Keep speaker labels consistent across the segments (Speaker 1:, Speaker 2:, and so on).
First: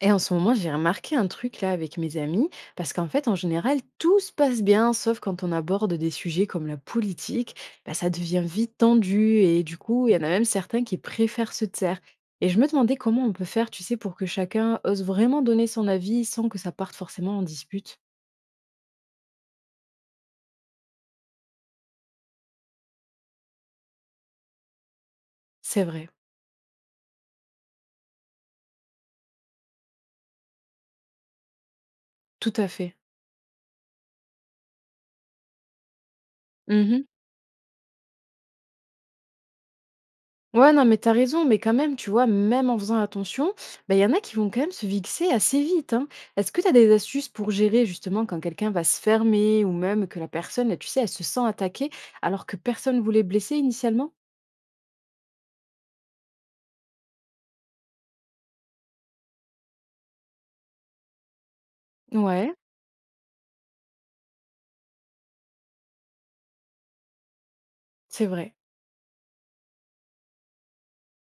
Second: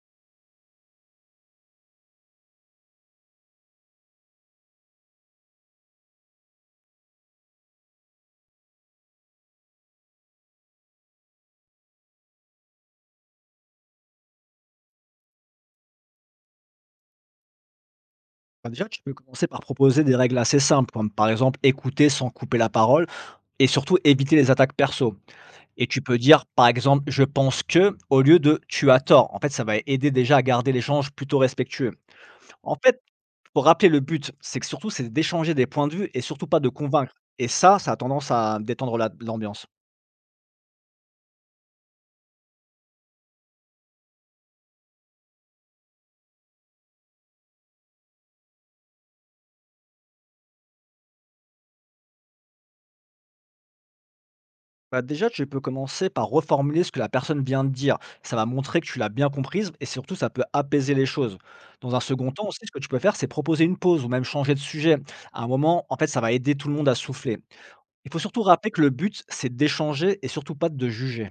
Speaker 1: Et en ce moment, j'ai remarqué un truc là avec mes amis, parce qu'en fait, en général, tout se passe bien, sauf quand on aborde des sujets comme la politique, bah, ça devient vite tendu, et du coup, il y en a même certains qui préfèrent se taire. Et je me demandais comment on peut faire, tu sais, pour que chacun ose vraiment donner son avis sans que ça parte forcément en dispute.
Speaker 2: Bah, déjà, tu peux commencer par proposer des règles assez simples, comme par exemple écouter sans couper la parole et surtout éviter les attaques perso.
Speaker 1: C'est
Speaker 2: Et tu
Speaker 1: vrai,
Speaker 2: peux dire par exemple je pense que au lieu de tu as tort. En fait, ça va aider déjà à garder l'échange plutôt respectueux.
Speaker 1: tout à
Speaker 2: En
Speaker 1: fait.
Speaker 2: fait, pour rappeler le but, c'est que surtout c'est d'échanger des points de vue et surtout pas de convaincre. Et ça a tendance à détendre l'ambiance.
Speaker 1: Ouais, non, mais t'as raison, mais quand même, tu vois, même en faisant attention, bah, il y en a qui vont quand même se vexer assez vite, hein. Est-ce que t'as des astuces pour gérer justement quand quelqu'un va se fermer ou même que la personne, tu sais, elle se sent attaquée alors que personne voulait blesser initialement?
Speaker 2: Bah déjà, tu peux commencer par reformuler ce que la personne vient de dire. Ça va montrer que tu l'as bien comprise et surtout, ça peut apaiser les choses. Dans un second temps
Speaker 1: Ouais,
Speaker 2: aussi, ce que tu peux faire, c'est proposer une pause ou même changer de sujet. À un moment, en fait, ça va aider tout le monde à souffler. Il faut
Speaker 1: c'est
Speaker 2: surtout
Speaker 1: vrai.
Speaker 2: rappeler que le but, c'est d'échanger et surtout pas de juger.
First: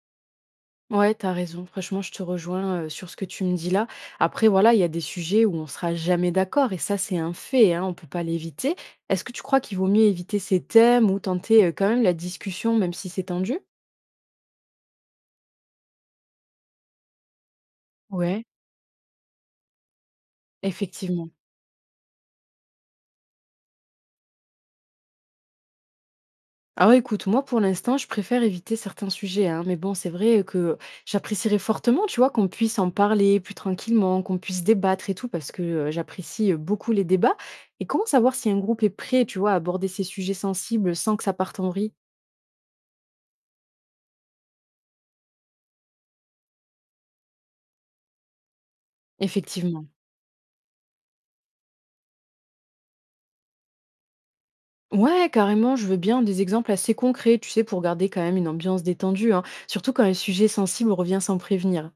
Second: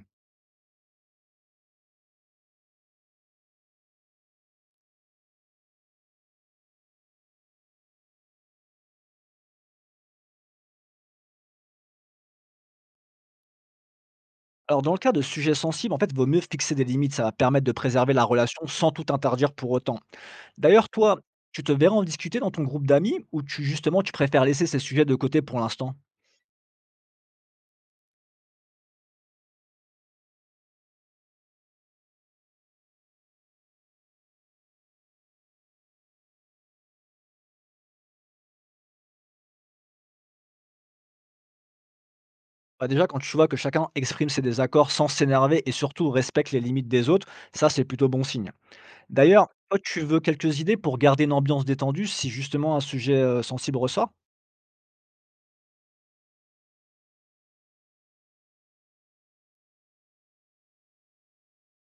Speaker 1: Ouais, t'as raison. Franchement, je te rejoins sur ce que tu me dis là. Après, voilà, il y a des sujets où on sera jamais d'accord et ça, c'est un fait, hein, on peut pas l'éviter. Est-ce que tu crois qu'il vaut mieux éviter ces thèmes ou tenter quand même la discussion, même si c'est tendu?
Speaker 2: Alors, dans le cas de sujets sensibles, en fait, vaut mieux fixer des limites. Ça va permettre de préserver la
Speaker 1: Ouais,
Speaker 2: relation sans tout interdire pour autant. D'ailleurs, toi,
Speaker 1: effectivement.
Speaker 2: tu te verras en discuter dans ton groupe d'amis ou tu justement tu préfères laisser ces sujets de côté pour l'instant?
Speaker 1: Ah ouais, écoute, moi, pour l'instant, je préfère éviter certains sujets, hein, mais bon, c'est vrai que j'apprécierais fortement, tu vois, qu'on puisse en parler plus tranquillement, qu'on puisse débattre et tout, parce que j'apprécie beaucoup les débats. Et comment savoir si un groupe est prêt, tu vois, à aborder ces sujets sensibles sans que ça parte en vrille?
Speaker 2: Bah, déjà, quand tu vois que chacun exprime ses désaccords sans s'énerver et surtout respecte les limites des autres, ça c'est plutôt bon signe. D'ailleurs, toi,
Speaker 1: Effectivement.
Speaker 2: tu veux quelques idées pour garder une ambiance détendue si justement un sujet sensible ressort?
Speaker 1: Ouais, carrément, je veux bien des exemples assez concrets, tu sais, pour garder quand même une ambiance détendue, hein, surtout quand un sujet sensible revient sans prévenir.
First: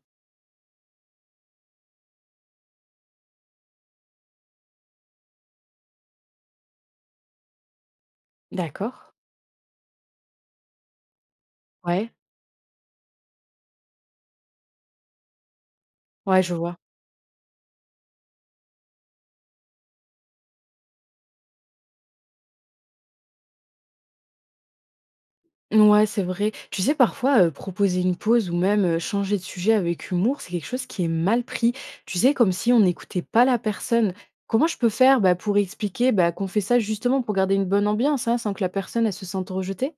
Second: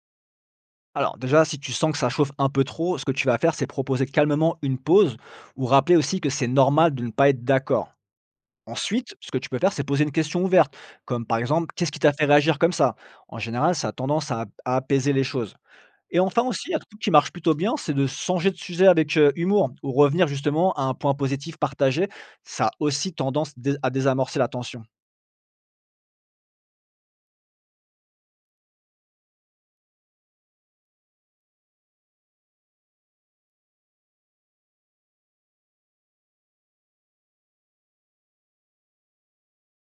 Speaker 2: Alors déjà, si tu sens que ça chauffe un peu trop, ce que tu vas faire, c'est proposer calmement une pause ou rappeler aussi que c'est normal de ne pas être d'accord.
Speaker 1: D'accord?
Speaker 2: Ensuite, ce que tu peux faire, c'est poser une question ouverte, comme par exemple, qu'est-ce qui t'a
Speaker 1: Ouais,
Speaker 2: fait réagir comme ça? En général, ça a tendance à apaiser les choses. Et enfin
Speaker 1: ouais, je
Speaker 2: aussi,
Speaker 1: vois.
Speaker 2: un truc qui marche plutôt bien, c'est de changer de sujet avec humour ou revenir justement à un point positif partagé. Ça a aussi tendance à désamorcer la tension.
Speaker 1: Ouais, c'est vrai. Tu sais, parfois, proposer une pause ou même, changer de sujet avec humour, c'est quelque chose qui est mal pris. Tu sais, comme si on n'écoutait pas la personne. Comment je peux faire, bah, pour expliquer, bah, qu'on fait ça justement pour garder une bonne ambiance, hein, sans que la personne, elle se sente rejetée?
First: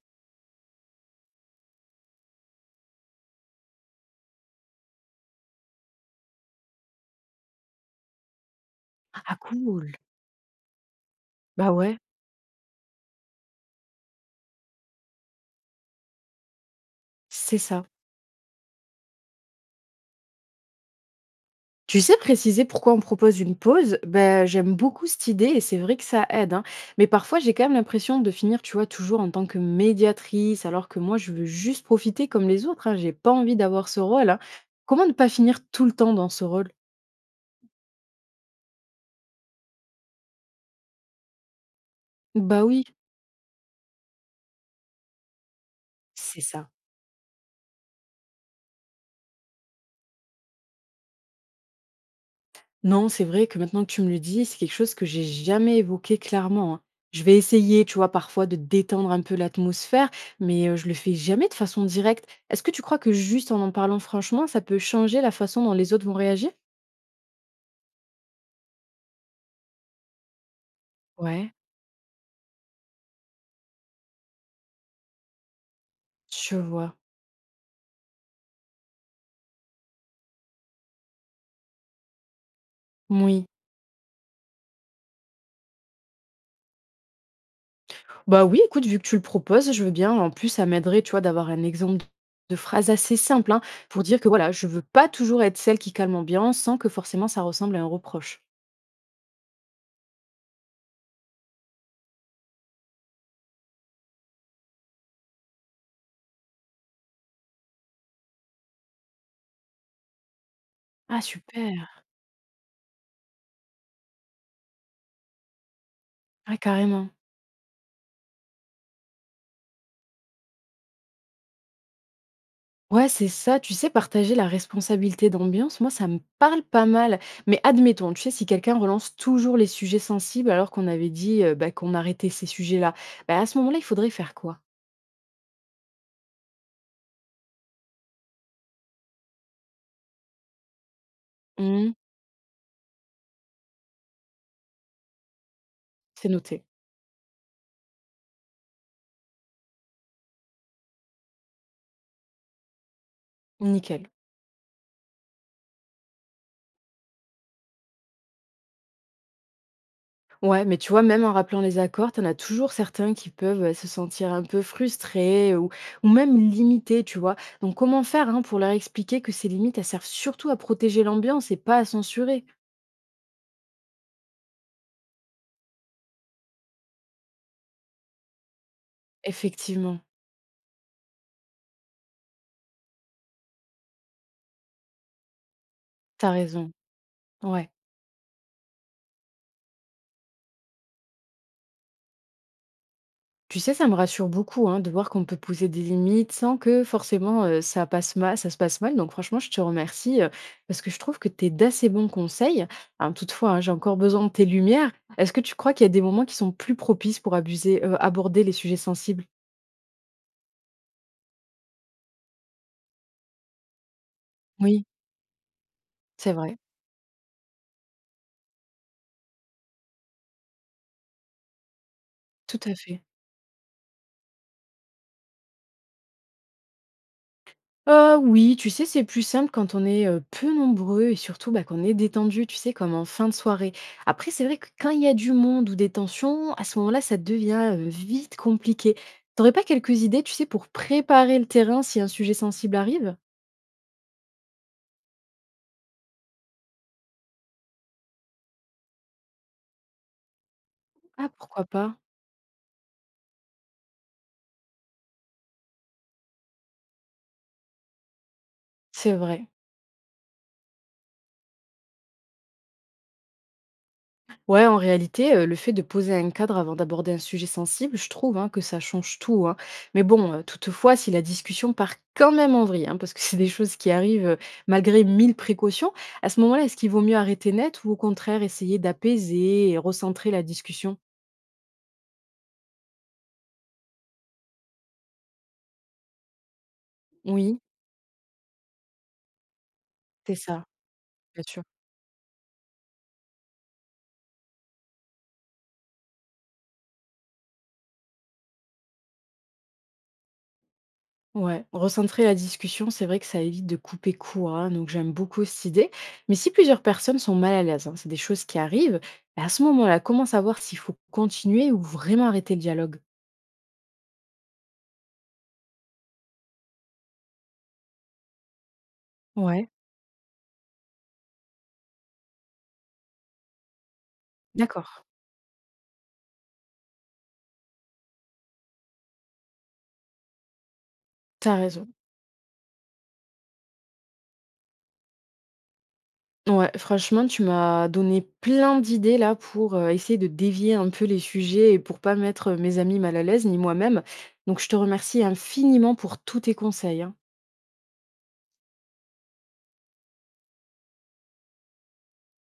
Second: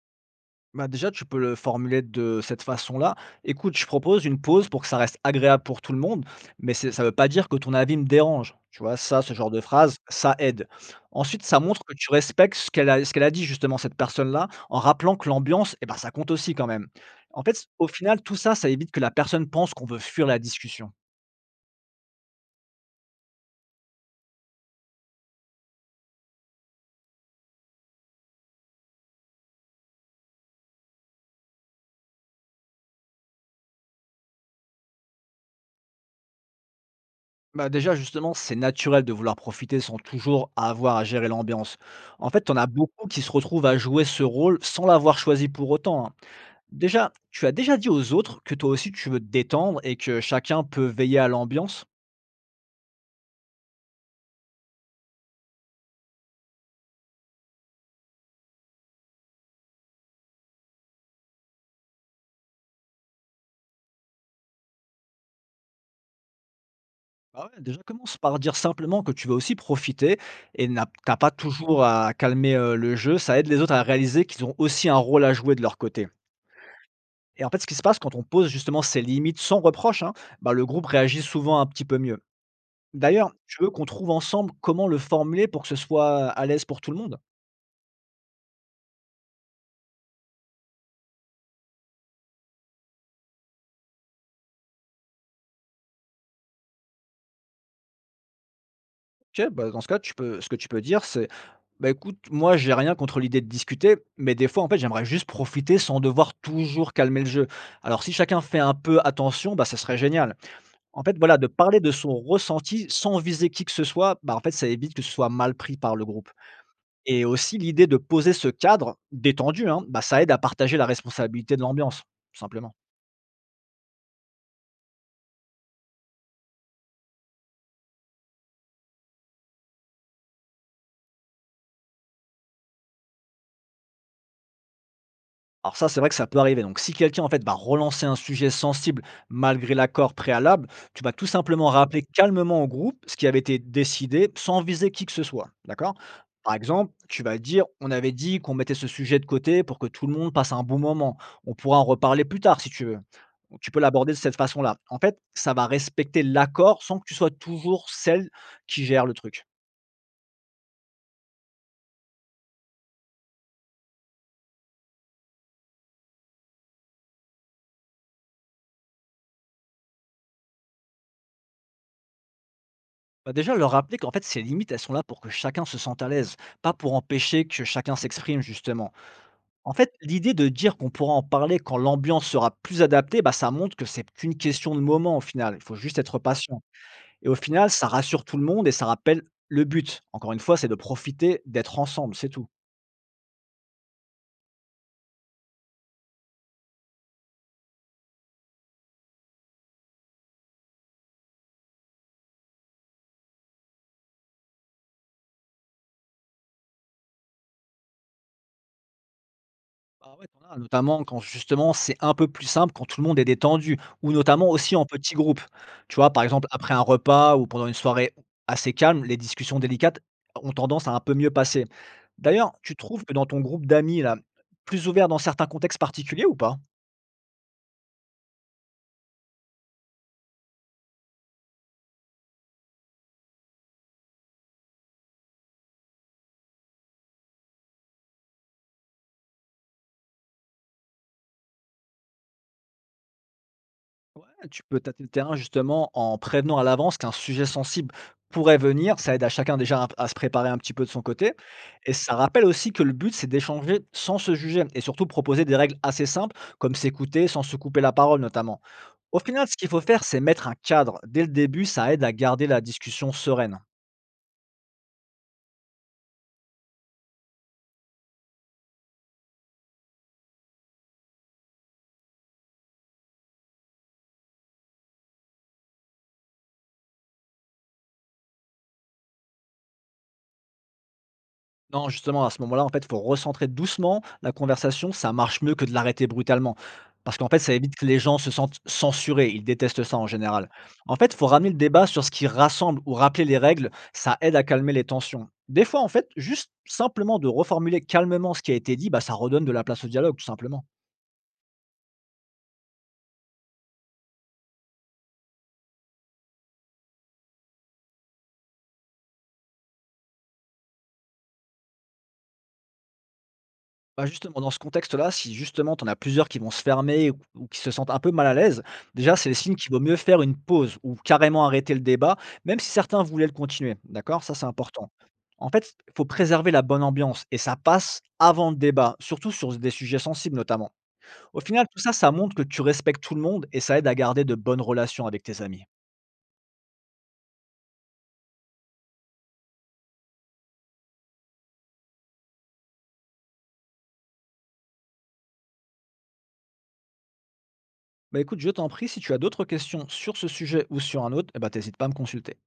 Speaker 2: Bah, déjà, tu peux le formuler de cette façon-là. Écoute, je propose une pause pour que ça reste agréable pour tout le monde, mais ça ne veut pas dire que ton avis me dérange. Tu vois, ça, ce
Speaker 1: Ah
Speaker 2: genre de
Speaker 1: cool!
Speaker 2: phrase, ça aide. Ensuite, ça
Speaker 1: Bah
Speaker 2: montre que
Speaker 1: ouais,
Speaker 2: tu respectes ce qu'elle a dit, justement, cette personne-là, en rappelant que l'ambiance, eh ben, ça compte aussi quand même. En
Speaker 1: c'est
Speaker 2: fait,
Speaker 1: ça.
Speaker 2: au final, tout ça, ça évite que la personne pense qu'on veut fuir la discussion.
Speaker 1: Tu sais préciser pourquoi on propose une pause? Ben j'aime beaucoup cette idée et c'est vrai que ça aide, hein. Mais parfois, j'ai quand même l'impression de finir, tu vois, toujours en tant que médiatrice, alors que moi, je veux juste profiter comme les autres, hein. J'ai pas envie d'avoir ce rôle, hein. Comment ne pas finir tout le temps dans ce rôle?
Speaker 2: Bah, déjà, justement, c'est naturel de vouloir profiter sans toujours avoir à gérer l'ambiance. En fait, on
Speaker 1: Bah
Speaker 2: a
Speaker 1: oui,
Speaker 2: beaucoup qui se retrouvent à jouer ce rôle sans l'avoir choisi pour autant, hein.
Speaker 1: c'est ça.
Speaker 2: Déjà, tu as déjà dit aux autres que toi aussi tu veux te détendre et que chacun peut veiller à l'ambiance?
Speaker 1: Non, c'est vrai que maintenant que tu me le dis, c'est quelque chose que j'ai jamais évoqué clairement, hein. Je vais essayer, tu vois, parfois de détendre un peu l'atmosphère, mais je le fais jamais de façon directe. Est-ce que tu crois que juste en en parlant franchement, ça peut changer la façon dont les autres vont réagir?
Speaker 2: Ah ouais, déjà commence par dire simplement que tu veux aussi profiter et n'a t'as pas
Speaker 1: Ouais.
Speaker 2: toujours à calmer, le jeu, ça aide les autres à réaliser qu'ils ont aussi un rôle à jouer de leur côté.
Speaker 1: Je vois.
Speaker 2: Et en fait, ce qui se passe quand on pose justement ces limites sans reproche, hein, bah, le groupe réagit souvent un petit peu mieux. D'ailleurs,
Speaker 1: Oui.
Speaker 2: tu veux qu'on trouve ensemble comment le formuler pour que ce soit à l'aise pour tout le monde?
Speaker 1: Bah, oui, écoute, vu que tu le proposes, je veux bien. En plus, ça m'aiderait, tu vois, d'avoir un exemple de phrase assez simple, hein, pour dire que voilà, je veux pas toujours être celle qui calme l'ambiance sans que forcément ça ressemble à un reproche.
Speaker 2: OK, bah, dans ce cas, tu peux ce que tu peux dire, c'est bah, écoute, moi, j'ai rien contre l'idée de discuter, mais des fois, en fait, j'aimerais juste profiter sans devoir toujours calmer le jeu. Alors, si chacun fait un peu attention, bah, ça serait génial. En fait,
Speaker 1: Ah
Speaker 2: voilà, de parler
Speaker 1: super!
Speaker 2: de son ressenti sans viser qui que ce soit, bah, en fait, ça évite que ce soit mal pris par le groupe.
Speaker 1: Ah, carrément.
Speaker 2: Et aussi, l'idée de poser ce cadre détendu, hein, bah, ça aide à partager la responsabilité de l'ambiance, tout simplement.
Speaker 1: Ouais, c'est ça, tu sais, partager la responsabilité d'ambiance, moi, ça me parle pas mal. Mais admettons, tu sais, si quelqu'un relance toujours les sujets sensibles alors qu'on avait dit bah, qu'on arrêtait ces sujets-là, bah, à ce moment-là, il faudrait faire quoi?
Speaker 2: Alors ça, c'est vrai que ça peut arriver. Donc si quelqu'un en fait va relancer un sujet sensible malgré l'accord préalable, tu vas tout simplement
Speaker 1: Hmm,
Speaker 2: rappeler calmement au groupe ce qui avait été décidé sans viser qui que ce soit. D'accord?
Speaker 1: c'est
Speaker 2: Par
Speaker 1: noté.
Speaker 2: exemple, tu vas dire, on avait dit qu'on mettait ce sujet de côté pour que tout le monde passe un bon moment. On pourra en reparler plus tard si tu veux. Donc, tu peux
Speaker 1: Nickel.
Speaker 2: l'aborder de cette façon-là. En fait, ça va respecter l'accord sans que tu sois toujours celle qui gère le truc.
Speaker 1: Ouais, mais tu vois, même en rappelant les accords, t'en as toujours certains qui peuvent se sentir un peu frustrés ou même limités, tu vois. Donc, comment faire hein, pour leur expliquer que ces limites, elles servent surtout à protéger l'ambiance et pas à censurer?
Speaker 2: Bah, déjà, leur rappeler qu'en fait, ces limites, elles sont là pour que chacun se sente à l'aise, pas pour empêcher que chacun s'exprime justement. En fait,
Speaker 1: Effectivement,
Speaker 2: l'idée de dire qu'on pourra en parler quand l'ambiance sera plus adaptée, bah, ça montre que c'est qu'une question de moment au final. Il faut juste être
Speaker 1: t'as
Speaker 2: patient.
Speaker 1: raison.
Speaker 2: Et au final,
Speaker 1: Ouais.
Speaker 2: ça rassure tout le monde et ça rappelle le but. Encore une fois, c'est de profiter d'être ensemble, c'est tout.
Speaker 1: Tu sais, ça me rassure beaucoup hein, de voir qu'on peut poser des limites sans que forcément ça passe mal, ça se passe mal. Donc franchement, je te remercie parce que je trouve que tu es d'assez bons conseils. Hein, toutefois, hein, j'ai encore besoin de tes lumières. Est-ce que tu crois qu'il y a des moments qui sont plus propices pour aborder les sujets sensibles?
Speaker 2: Ah ouais, t'en as, notamment quand justement c'est un peu plus simple, quand tout le monde est détendu, ou notamment aussi en
Speaker 1: Oui,
Speaker 2: petits groupes. Tu vois, par
Speaker 1: c'est
Speaker 2: exemple,
Speaker 1: vrai,
Speaker 2: après un repas ou pendant une soirée assez calme, les discussions délicates ont tendance à un peu mieux passer. D'ailleurs,
Speaker 1: tout à
Speaker 2: tu
Speaker 1: fait.
Speaker 2: trouves que dans ton groupe d'amis, là, plus ouvert dans certains contextes particuliers ou pas?
Speaker 1: Oui, tu sais, c'est plus simple quand on est, peu nombreux et surtout, bah, qu'on est détendu, tu sais, comme en fin de soirée. Après, c'est vrai que quand il y a du monde ou des tensions, à ce moment-là, ça devient, vite compliqué. T'aurais pas quelques idées, tu sais, pour préparer le terrain si un sujet sensible arrive?
Speaker 2: Tu peux tâter le terrain justement en prévenant à l'avance qu'un sujet sensible pourrait venir. Ça aide à chacun déjà à se préparer un petit peu de son
Speaker 1: Ah,
Speaker 2: côté.
Speaker 1: pourquoi
Speaker 2: Et
Speaker 1: pas?
Speaker 2: ça rappelle aussi que le but, c'est d'échanger sans se juger et surtout proposer des règles assez simples, comme s'écouter sans se couper la parole notamment.
Speaker 1: C'est
Speaker 2: Au final,
Speaker 1: vrai.
Speaker 2: ce qu'il faut faire, c'est mettre un cadre. Dès le début, ça aide à garder la discussion sereine.
Speaker 1: Ouais, en réalité, le fait de poser un cadre avant d'aborder un sujet sensible, je trouve, hein, que ça change tout, hein. Mais bon, toutefois, si la discussion part quand même en vrille, hein, parce que c'est des choses qui arrivent, malgré 1000 précautions, à ce moment-là, est-ce qu'il vaut mieux arrêter net ou au contraire essayer d'apaiser et recentrer la discussion?
Speaker 2: Non, justement, à ce moment-là, en fait, il faut recentrer doucement la conversation. Ça marche mieux que de l'arrêter brutalement. Parce qu'en fait, ça
Speaker 1: Oui,
Speaker 2: évite que les gens se sentent censurés. Ils détestent ça en
Speaker 1: c'est
Speaker 2: général.
Speaker 1: ça,
Speaker 2: En fait, il faut
Speaker 1: bien
Speaker 2: ramener le
Speaker 1: sûr.
Speaker 2: débat sur ce qui rassemble ou rappeler les règles. Ça aide à calmer les tensions. Des fois, en fait, juste simplement de reformuler calmement ce qui a été dit, bah, ça redonne de la place au dialogue, tout simplement.
Speaker 1: Ouais, recentrer la discussion, c'est vrai que ça évite de couper court, hein, donc j'aime beaucoup cette idée. Mais si plusieurs personnes sont mal à l'aise, hein, c'est des choses qui arrivent, à ce moment-là, comment savoir s'il faut continuer ou vraiment arrêter le dialogue?
Speaker 2: Bah, justement, dans ce contexte-là, si justement tu en as plusieurs qui vont se fermer ou qui se sentent un peu mal à l'aise, déjà, c'est le signe
Speaker 1: Ouais,
Speaker 2: qu'il vaut mieux faire une pause ou carrément arrêter le débat, même si certains voulaient le continuer, d'accord? Ça, c'est important.
Speaker 1: d'accord.
Speaker 2: En fait, il faut préserver la bonne ambiance et ça passe avant le débat, surtout sur des sujets sensibles notamment. Au
Speaker 1: T'as
Speaker 2: final, tout
Speaker 1: raison.
Speaker 2: ça, ça montre que tu respectes tout le monde et ça aide à garder de bonnes relations avec tes amis.
Speaker 1: Ouais, franchement, tu m'as donné plein d'idées là pour essayer de dévier un peu les sujets et pour pas mettre mes amis mal à l'aise, ni moi-même. Donc je te remercie infiniment pour tous tes conseils, hein.
Speaker 2: Bah, écoute, je t'en prie, si tu as d'autres questions sur ce sujet ou sur un autre, eh ben, t'hésites pas à me consulter.